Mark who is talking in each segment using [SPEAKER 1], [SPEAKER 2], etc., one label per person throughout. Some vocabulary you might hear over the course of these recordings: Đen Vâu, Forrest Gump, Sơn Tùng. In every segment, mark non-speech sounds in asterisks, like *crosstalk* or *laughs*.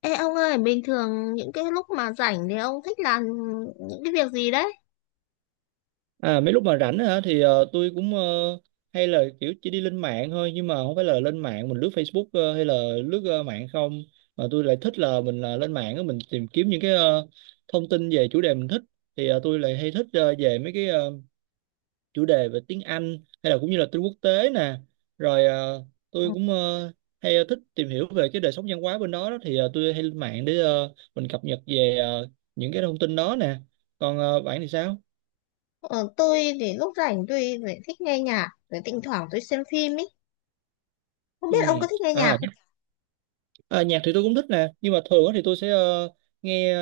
[SPEAKER 1] Ê ông ơi, bình thường những cái lúc mà rảnh thì ông thích làm những cái việc gì đấy?
[SPEAKER 2] À, mấy lúc mà rảnh á hả thì tôi hay là kiểu chỉ đi lên mạng thôi nhưng mà không phải là lên mạng mình lướt Facebook hay là lướt mạng không mà tôi lại thích là mình lên mạng á, mình tìm kiếm những cái thông tin về chủ đề mình thích thì tôi lại hay thích về mấy cái chủ đề về tiếng Anh hay là cũng như là tin quốc tế nè rồi tôi hay thích tìm hiểu về cái đời sống văn hóa bên đó, đó. Thì tôi hay lên mạng để mình cập nhật về những cái thông tin đó nè, còn bạn thì sao?
[SPEAKER 1] Ờ, tôi thì lúc rảnh tôi lại thích nghe nhạc, rồi thỉnh thoảng tôi xem phim ý. Không
[SPEAKER 2] Ừ.
[SPEAKER 1] biết ông có thích nghe nhạc
[SPEAKER 2] À,
[SPEAKER 1] không?
[SPEAKER 2] ờ, nhạc thì tôi cũng thích nè, nhưng mà thường á thì tôi sẽ nghe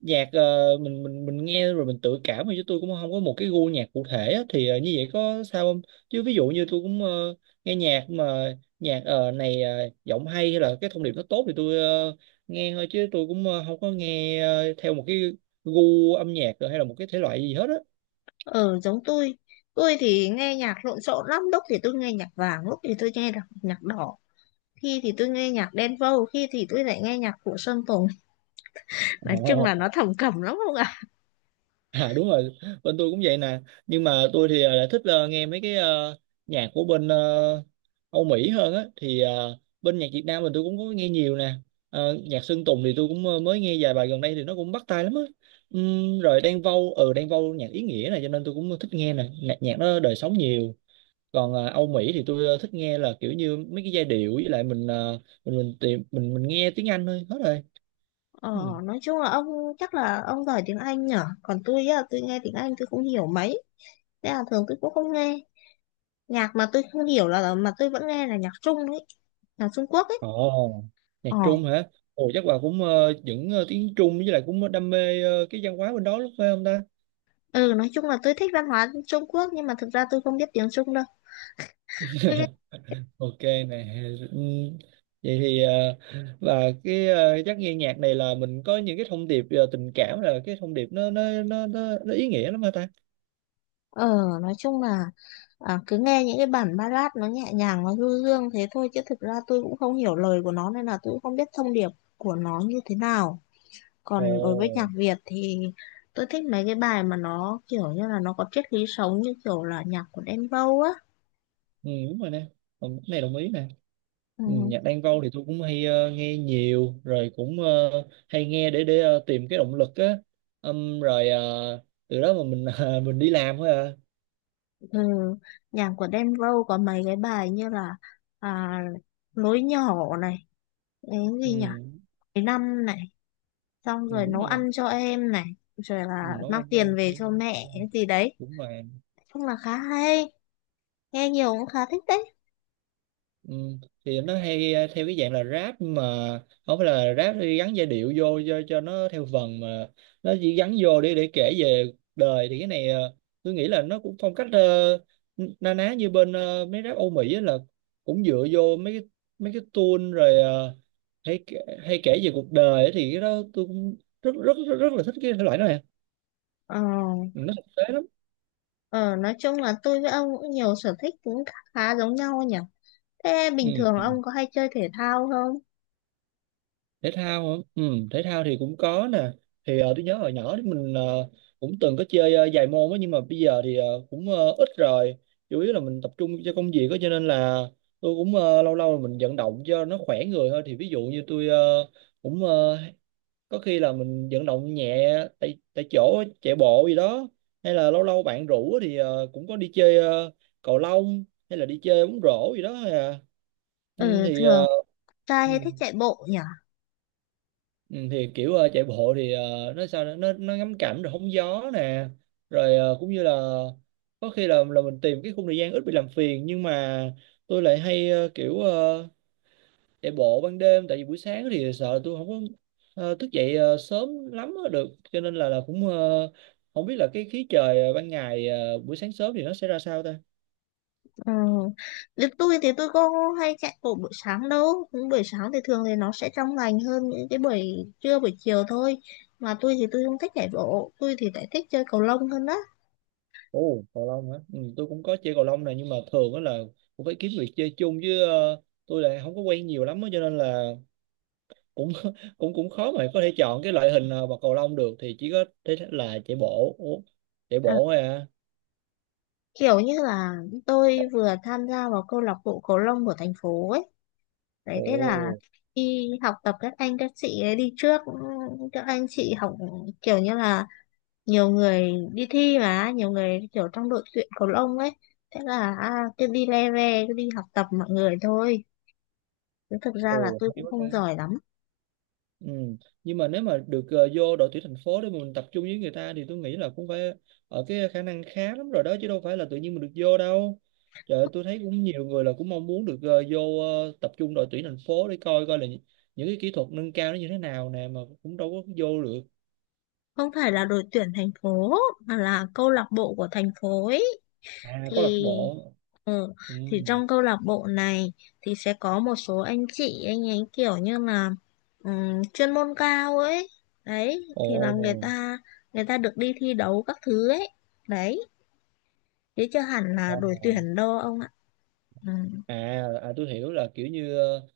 [SPEAKER 2] nhạc mình nghe rồi mình tự cảm thôi, chứ tôi cũng không có một cái gu nhạc cụ thể á, thì như vậy có sao không, chứ ví dụ như tôi nghe nhạc mà nhạc này giọng hay hay là cái thông điệp nó tốt thì tôi nghe thôi chứ tôi không có nghe theo một cái gu âm nhạc hay là một cái thể loại gì hết á.
[SPEAKER 1] Ờ, giống tôi. Tôi thì nghe nhạc lộn xộn lắm, lúc thì tôi nghe nhạc vàng, lúc thì tôi nghe nhạc đỏ. Khi thì tôi nghe nhạc Đen Vâu, khi thì tôi lại nghe nhạc của Sơn Tùng. *laughs* Nói chung
[SPEAKER 2] Ồ.
[SPEAKER 1] là nó thầm cẩm lắm không ạ?
[SPEAKER 2] À đúng rồi, bên tôi cũng vậy nè. Nhưng mà tôi thì lại thích nghe mấy cái nhạc của bên Âu Mỹ hơn á. Thì bên nhạc Việt Nam mình tôi cũng có nghe nhiều nè. Ờ, nhạc Sơn Tùng thì tôi cũng mới nghe vài bài gần đây thì nó cũng bắt tai lắm á. Rồi Đan Vâu, ừ Đan Vâu nhạc ý nghĩa này cho nên tôi cũng thích nghe nè. Nhạc nó đời sống nhiều. Còn Âu Mỹ thì tôi thích nghe là kiểu như mấy cái giai điệu, với lại mình mình tìm mình nghe tiếng Anh thôi hết rồi.
[SPEAKER 1] Ờ,
[SPEAKER 2] Ừ.
[SPEAKER 1] nói chung là ông, chắc là ông giỏi tiếng Anh nhở? Còn tôi á, tôi nghe tiếng Anh tôi không hiểu mấy. Thế là thường tôi cũng không nghe. Nhạc mà tôi không hiểu là mà tôi vẫn nghe là nhạc Trung ấy, nhạc Trung Quốc ấy.
[SPEAKER 2] Ồ, nhạc
[SPEAKER 1] Ờ,
[SPEAKER 2] Trung hả? Ồ, chắc bà cũng tiếng Trung với lại cũng đam mê cái văn hóa bên đó lúc phải không ta?
[SPEAKER 1] ừ, nói chung là tôi thích văn hóa Trung Quốc nhưng mà thực ra tôi không biết tiếng Trung đâu. Tôi
[SPEAKER 2] *laughs* Ok nè. Ừm, vậy thì và cái chắc nghe nhạc này là mình có những cái thông điệp tình cảm, là cái thông điệp nó ý nghĩa lắm hả ta?
[SPEAKER 1] ờ Nói chung là à, cứ nghe những cái bản ballad nó nhẹ nhàng nó du dương thế thôi chứ thực ra tôi cũng không hiểu lời của nó nên là tôi cũng không biết thông điệp của nó như thế nào. Còn đối với nhạc
[SPEAKER 2] Ồ,
[SPEAKER 1] Việt thì tôi thích mấy cái bài mà nó kiểu như là nó có triết lý sống như kiểu là nhạc của Đen Vâu á.
[SPEAKER 2] ừ, đúng rồi nè. Ừ, cái này đồng ý nè. Ừ,
[SPEAKER 1] Ừ.
[SPEAKER 2] nhạc Đan Vâu thì tôi cũng hay nghe nhiều rồi cũng hay nghe để tìm cái động lực á. Rồi từ đó mà mình *laughs* mình đi làm thôi à.
[SPEAKER 1] Ừ, nhạc của Đen Vâu có mấy cái bài như là à, lối nhỏ này, cái
[SPEAKER 2] Ừ,
[SPEAKER 1] gì nhỉ? Cái năm này, xong
[SPEAKER 2] ừ,
[SPEAKER 1] rồi
[SPEAKER 2] đúng
[SPEAKER 1] nấu
[SPEAKER 2] rồi nè.
[SPEAKER 1] ăn cho em này, rồi
[SPEAKER 2] Ừ,
[SPEAKER 1] là
[SPEAKER 2] nấu
[SPEAKER 1] mang
[SPEAKER 2] ăn
[SPEAKER 1] tiền
[SPEAKER 2] em
[SPEAKER 1] về
[SPEAKER 2] thì
[SPEAKER 1] cho mẹ cái gì đấy.
[SPEAKER 2] đúng rồi.
[SPEAKER 1] Nói chung là khá hay, nghe nhiều cũng khá thích đấy.
[SPEAKER 2] Ừ, thì nó hay theo cái dạng là rap, nhưng mà không phải là rap thì gắn giai điệu vô cho nó theo vần mà nó chỉ gắn vô để kể về cuộc đời, thì cái này tôi nghĩ là nó cũng phong cách na ná như bên mấy rap Âu Mỹ á, là cũng dựa vô mấy cái tune rồi hay kể về cuộc đời á thì cái đó tôi cũng rất là thích cái thể loại đó nè.
[SPEAKER 1] Ờ,
[SPEAKER 2] Ừ, nó thực tế lắm.
[SPEAKER 1] ờ, nói chung là tôi với ông cũng nhiều sở thích cũng khá giống nhau nhỉ. Thế bình thường
[SPEAKER 2] Ừ,
[SPEAKER 1] ông có hay chơi thể thao không?
[SPEAKER 2] thể thao hả, ừ, thể thao thì cũng có nè, thì tôi nhớ hồi nhỏ thì mình cũng từng có chơi vài môn á, nhưng mà bây giờ thì cũng ít rồi, chủ yếu là mình tập trung cho công việc á, cho nên là tôi cũng lâu lâu mình vận động cho nó khỏe người thôi, thì ví dụ như tôi cũng ờ, có khi là mình vận động nhẹ tại tại chỗ chạy bộ gì đó, hay là lâu lâu bạn rủ á thì cũng có đi chơi cầu lông hay là đi chơi bóng rổ gì đó. Hay à. Ừ,
[SPEAKER 1] Ừ,
[SPEAKER 2] thì
[SPEAKER 1] thường trai
[SPEAKER 2] ừ.
[SPEAKER 1] hay thích chạy bộ nhỉ?
[SPEAKER 2] Ừ, thì kiểu chạy bộ thì nó sao nữa? Nó ngắm cảnh rồi hóng gió nè, rồi cũng như là có khi là mình tìm cái khung thời gian ít bị làm phiền, nhưng mà tôi lại hay kiểu chạy bộ ban đêm, tại vì buổi sáng thì sợ là tôi không có thức dậy sớm lắm á được, cho nên là không biết là cái khí trời ban ngày buổi sáng sớm thì nó sẽ ra sao ta.
[SPEAKER 1] Ừ. Thì tôi có hay chạy bộ buổi sáng đâu, những buổi sáng thì thường thì nó sẽ trong lành hơn những cái buổi trưa buổi chiều thôi. Mà tôi không thích chạy bộ, tôi thì lại thích chơi cầu lông hơn đó.
[SPEAKER 2] Ồ, cầu lông hả? Ừ, tôi cũng có chơi cầu lông này, nhưng mà thường đó là cũng phải kiếm người chơi chung, chứ tôi lại không có quen nhiều lắm á, cho nên là cũng *laughs* cũng cũng khó mà có thể chọn cái loại hình bật cầu lông được, thì chỉ có thế là chạy bộ. Ủa, chạy
[SPEAKER 1] Ờ,
[SPEAKER 2] bộ thôi à.
[SPEAKER 1] kiểu như là tôi vừa tham gia vào câu lạc bộ cầu lông của thành phố ấy, đấy
[SPEAKER 2] Ồ,
[SPEAKER 1] thế là đi học tập các anh các chị ấy đi trước, các anh chị học kiểu như là nhiều người đi thi mà nhiều người kiểu trong đội tuyển cầu lông ấy. Thế là à, cứ đi le ve cứ đi học tập mọi người thôi chứ thực ra là
[SPEAKER 2] ồ
[SPEAKER 1] tôi
[SPEAKER 2] hay
[SPEAKER 1] cũng
[SPEAKER 2] quá ta.
[SPEAKER 1] không giỏi lắm.
[SPEAKER 2] Ừ, nhưng mà nếu mà được vô đội tuyển thành phố để mình tập trung với người ta thì tôi nghĩ là cũng phải ở cái khả năng khá lắm rồi đó, chứ đâu phải là tự nhiên mình được vô đâu. Trời ơi, tôi thấy cũng nhiều người là cũng mong muốn được vô tập trung đội tuyển thành phố để coi coi là những cái kỹ thuật nâng cao nó như thế nào nè, mà cũng đâu có vô được.
[SPEAKER 1] Không phải là đội tuyển thành phố mà là câu lạc bộ của thành phố ấy.
[SPEAKER 2] À có lạc
[SPEAKER 1] thì
[SPEAKER 2] bộ.
[SPEAKER 1] ừ,
[SPEAKER 2] Ừ.
[SPEAKER 1] thì trong câu lạc bộ này thì sẽ có một số anh chị, anh ấy kiểu như là chuyên môn cao ấy, đấy
[SPEAKER 2] Ồ,
[SPEAKER 1] thì là người ta được đi thi đấu các thứ ấy, đấy chứ chưa hẳn là
[SPEAKER 2] ồ.
[SPEAKER 1] đội tuyển đâu ông ạ. Ừ.
[SPEAKER 2] À, à tôi hiểu là kiểu như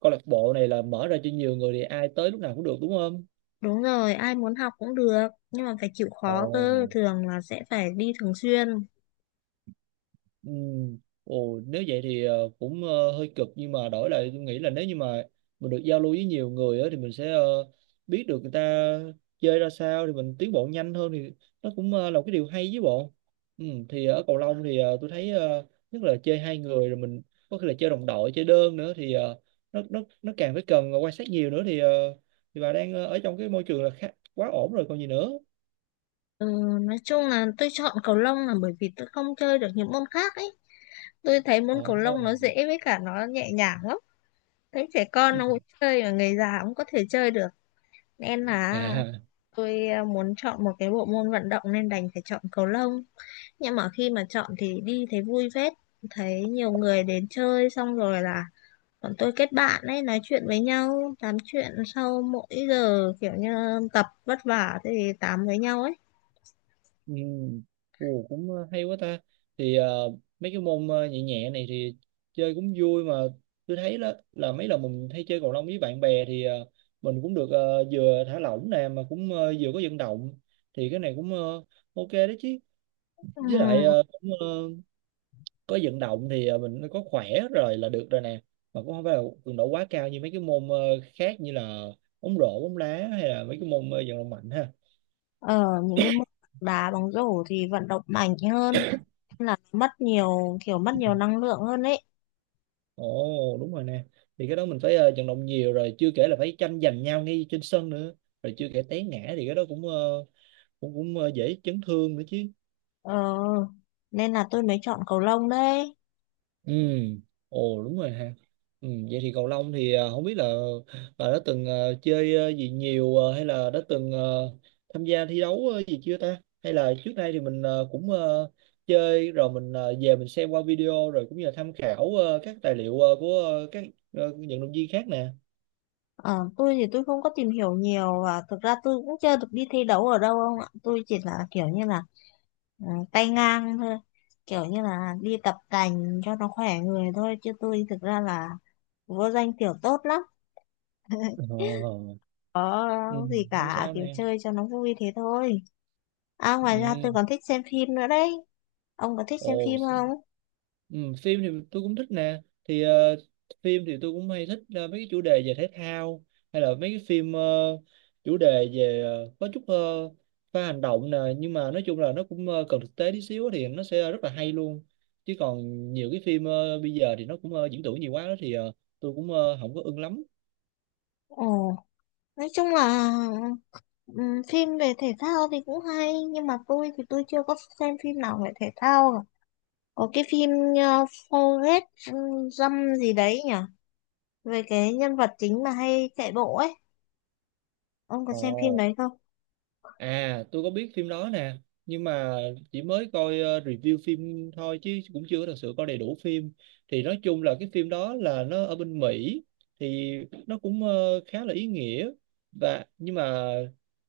[SPEAKER 2] câu lạc bộ này là mở ra cho nhiều người thì ai tới lúc nào cũng được, đúng không?
[SPEAKER 1] Đúng rồi, ai muốn học cũng được, nhưng mà phải chịu khó cơ,
[SPEAKER 2] Ồ.
[SPEAKER 1] thường là sẽ phải đi thường xuyên.
[SPEAKER 2] Ừ. Ồ, nếu vậy thì cũng hơi cực, nhưng mà đổi lại tôi nghĩ là nếu như mà mình được giao lưu với nhiều người á, thì mình sẽ biết được người ta chơi ra sao, thì mình tiến bộ nhanh hơn, thì nó cũng là một cái điều hay với bộ. Ừ, thì ở cầu lông thì tôi thấy nhất là chơi hai người, rồi mình có khi là chơi đồng đội chơi đơn nữa thì nó càng phải cần quan sát nhiều nữa thì thì bà đang ở trong cái môi trường là khá, quá ổn rồi còn gì nữa.
[SPEAKER 1] Ừ, nói chung là tôi chọn cầu lông là bởi vì tôi không chơi được những môn khác ấy. Tôi thấy môn
[SPEAKER 2] Ờ.
[SPEAKER 1] cầu lông nó dễ với cả nó nhẹ nhàng lắm. Thấy trẻ con
[SPEAKER 2] Ừ.
[SPEAKER 1] nó cũng chơi và người già cũng có thể chơi được. Nên là
[SPEAKER 2] À.
[SPEAKER 1] tôi muốn chọn một cái bộ môn vận động nên đành phải chọn cầu lông. Nhưng mà khi mà chọn thì đi thấy vui phết. Thấy nhiều người đến chơi xong rồi là bọn tôi kết bạn ấy, nói chuyện với nhau, tám chuyện sau mỗi giờ kiểu như tập vất vả thì tám với nhau ấy.
[SPEAKER 2] Ừ. Ồ, cũng hay quá ta, thì mấy cái môn nhẹ nhẹ này thì chơi cũng vui mà. Tôi thấy là mấy lần mình hay chơi cầu lông với bạn bè thì mình cũng được vừa thả lỏng nè, mà cũng vừa có vận động, thì cái này cũng ok đấy chứ.
[SPEAKER 1] Ừ.
[SPEAKER 2] Với lại có vận động thì mình có khỏe rồi là được rồi nè, mà cũng không phải là cường độ quá cao như mấy cái môn khác như là bóng rổ bóng đá, hay là mấy cái môn vận động mạnh ha.
[SPEAKER 1] Ở những cái môn đá bóng rổ thì vận động mạnh hơn, là mất nhiều kiểu mất nhiều năng lượng hơn ấy.
[SPEAKER 2] Ồ đúng rồi nè. Thì cái đó mình phải vận động nhiều rồi, chưa kể là phải tranh giành nhau ngay trên sân nữa. Rồi chưa kể té ngã thì cái đó cũng ờ, cũng cũng ờ, dễ chấn thương nữa chứ.
[SPEAKER 1] Ờ, nên là tôi mới chọn cầu lông đấy.
[SPEAKER 2] Ừ. Ồ đúng rồi ha. Ừ, vậy thì cầu lông thì không biết là bà đã từng chơi gì nhiều hay là đã từng tham gia thi đấu gì chưa ta, hay là trước đây thì mình cũng chơi rồi mình về mình xem qua video, rồi cũng như là tham khảo các tài liệu của các vận động viên khác nè.
[SPEAKER 1] Ờ, tôi không có tìm hiểu nhiều và thực ra tôi cũng chưa được đi thi đấu ở đâu ông ạ. Tôi chỉ là kiểu như là tay ngang thôi. Kiểu như là đi tập tành cho nó khỏe người thôi. Chứ tôi thực ra là vô danh tiểu tốt lắm.
[SPEAKER 2] Ờ. Ừ,
[SPEAKER 1] Có gì
[SPEAKER 2] không
[SPEAKER 1] cả
[SPEAKER 2] sao
[SPEAKER 1] kiểu
[SPEAKER 2] nè.
[SPEAKER 1] chơi cho nó vui thế thôi. À, ngoài ra
[SPEAKER 2] Ừ.
[SPEAKER 1] tôi còn thích xem phim nữa đấy. Ông có thích xem
[SPEAKER 2] Ồ,
[SPEAKER 1] phim không?
[SPEAKER 2] ừ, phim thì tôi cũng thích nè. Thì phim thì tôi cũng hay thích mấy cái chủ đề về thể thao, hay là mấy cái phim chủ đề về có chút pha hành động nè, nhưng mà nói chung là nó cũng cần thực tế tí xíu thì nó sẽ rất là hay luôn. Chứ còn nhiều cái phim bây giờ thì nó cũng diễn tưởng nhiều quá đó, thì tôi cũng không có ưng lắm.
[SPEAKER 1] Ồ, nói chung là phim về thể thao thì cũng hay, nhưng mà tôi chưa có xem phim nào về thể thao cả. Có cái phim Forrest Gump gì đấy nhỉ? Về cái nhân vật chính mà hay chạy bộ ấy. Ông có xem phim
[SPEAKER 2] Ồ.
[SPEAKER 1] đấy không?
[SPEAKER 2] À, tôi có biết phim đó nè, nhưng mà chỉ mới coi review phim thôi, chứ cũng chưa có thật sự coi đầy đủ phim. Thì nói chung là cái phim đó là nó ở bên Mỹ, thì nó cũng khá là ý nghĩa, và nhưng mà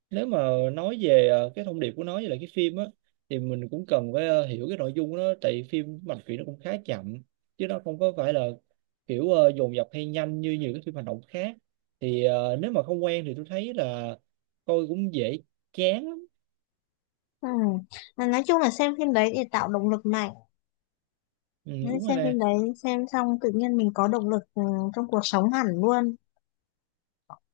[SPEAKER 2] nếu mà nói về cái thông điệp của nó với lại cái phim á, thì mình cũng cần phải hiểu cái nội dung của nó, tại vì phim mạch truyện nó cũng khá chậm, chứ nó không có phải là kiểu dồn dập hay nhanh như nhiều cái phim hành động khác. Thì nếu mà không quen thì tôi thấy là coi cũng dễ chán lắm.
[SPEAKER 1] Ừm, Nói chung là xem phim đấy để tạo động lực mạnh.
[SPEAKER 2] Ừ,
[SPEAKER 1] Nên
[SPEAKER 2] đúng rồi
[SPEAKER 1] xem
[SPEAKER 2] nè.
[SPEAKER 1] phim đấy, xem xong tự nhiên mình có động lực, trong cuộc sống hẳn luôn.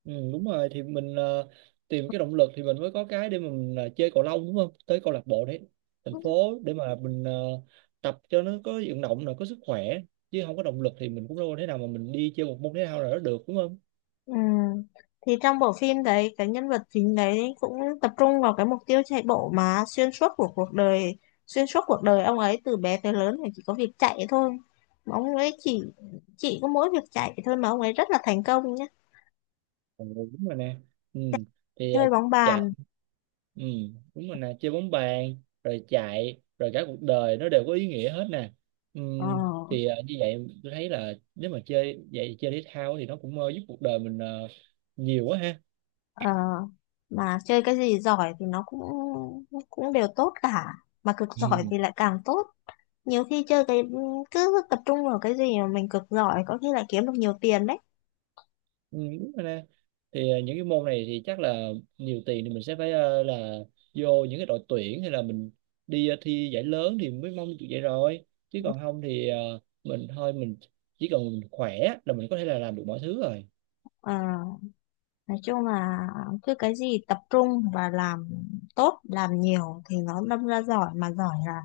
[SPEAKER 2] Ừ, đúng rồi, thì mình tìm cái động lực thì mình mới có cái để mà mình chơi cầu lông đúng không, tới câu lạc bộ đấy thành phố để mà mình tập cho nó có vận động là có sức khỏe, chứ không có động lực thì mình cũng đâu có thể nào mà mình đi chơi một môn thể thao nào đó được đúng không.
[SPEAKER 1] Ừ. Thì trong bộ phim đấy cái nhân vật chính đấy cũng tập trung vào cái mục tiêu chạy bộ mà xuyên suốt của cuộc đời, xuyên suốt cuộc đời ông ấy từ bé tới lớn thì chỉ có việc chạy thôi, mà ông ấy chỉ có mỗi việc chạy thôi mà ông ấy rất là thành công nhé.
[SPEAKER 2] Ừ, đúng rồi nè. Ừ, thì
[SPEAKER 1] Chơi bóng
[SPEAKER 2] chạy,
[SPEAKER 1] bàn.
[SPEAKER 2] ừ đúng rồi nè, chơi bóng bàn rồi chạy rồi cả cuộc đời nó đều có ý nghĩa hết nè. Ừ,
[SPEAKER 1] ờ,
[SPEAKER 2] thì như vậy tôi thấy là nếu mà chơi vậy chơi thể thao thì nó cũng giúp cuộc đời mình nhiều quá ha.
[SPEAKER 1] ờ, mà chơi cái gì giỏi thì nó cũng cũng đều tốt cả, mà cực giỏi
[SPEAKER 2] *laughs*
[SPEAKER 1] thì lại càng tốt. Nhiều khi chơi cái cứ tập trung vào cái gì mà mình cực giỏi có khi lại kiếm được nhiều tiền đấy.
[SPEAKER 2] Ừ, đúng rồi nè, thì những cái môn này thì chắc là nhiều tiền thì mình sẽ phải là vô những cái đội tuyển, hay là mình đi thi giải lớn thì mới mong được vậy rồi, chứ còn không thì mình thôi mình chỉ cần mình khỏe là mình có thể là làm được mọi thứ rồi.
[SPEAKER 1] Ờ, nói chung là cứ cái gì tập trung và làm tốt làm nhiều thì nó đâm ra giỏi, mà giỏi là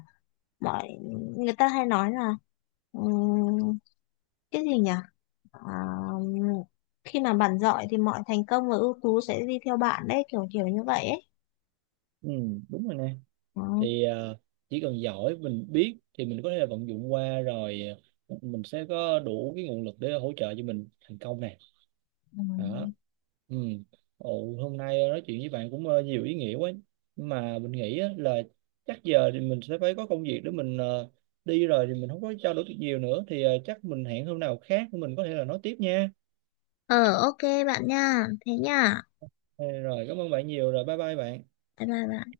[SPEAKER 1] mọi người ta hay nói là ừm, cái gì nhỉ? À, khi mà bạn giỏi thì mọi thành công và ưu tú sẽ đi theo bạn đấy kiểu kiểu như vậy ấy.
[SPEAKER 2] Ừ đúng rồi nè,
[SPEAKER 1] Ừ.
[SPEAKER 2] thì chỉ cần giỏi mình biết thì mình có thể là vận dụng qua rồi, ờ, mình sẽ có đủ cái nguồn lực để hỗ trợ cho mình thành công này.
[SPEAKER 1] Ừ.
[SPEAKER 2] Đó. Ừ. Ồ, hôm nay nói chuyện với bạn cũng nhiều ý nghĩa quá. Nhưng mà mình nghĩ á, là chắc giờ thì mình sẽ phải có công việc để mình đi rồi, thì mình không có trao đổi được nhiều nữa, thì chắc mình hẹn hôm nào khác mình có thể là nói tiếp nha.
[SPEAKER 1] ờ ok bạn nha, thế nha,
[SPEAKER 2] Ờ, rồi cảm ơn bạn nhiều rồi, bye bye bạn.
[SPEAKER 1] bye bye bạn.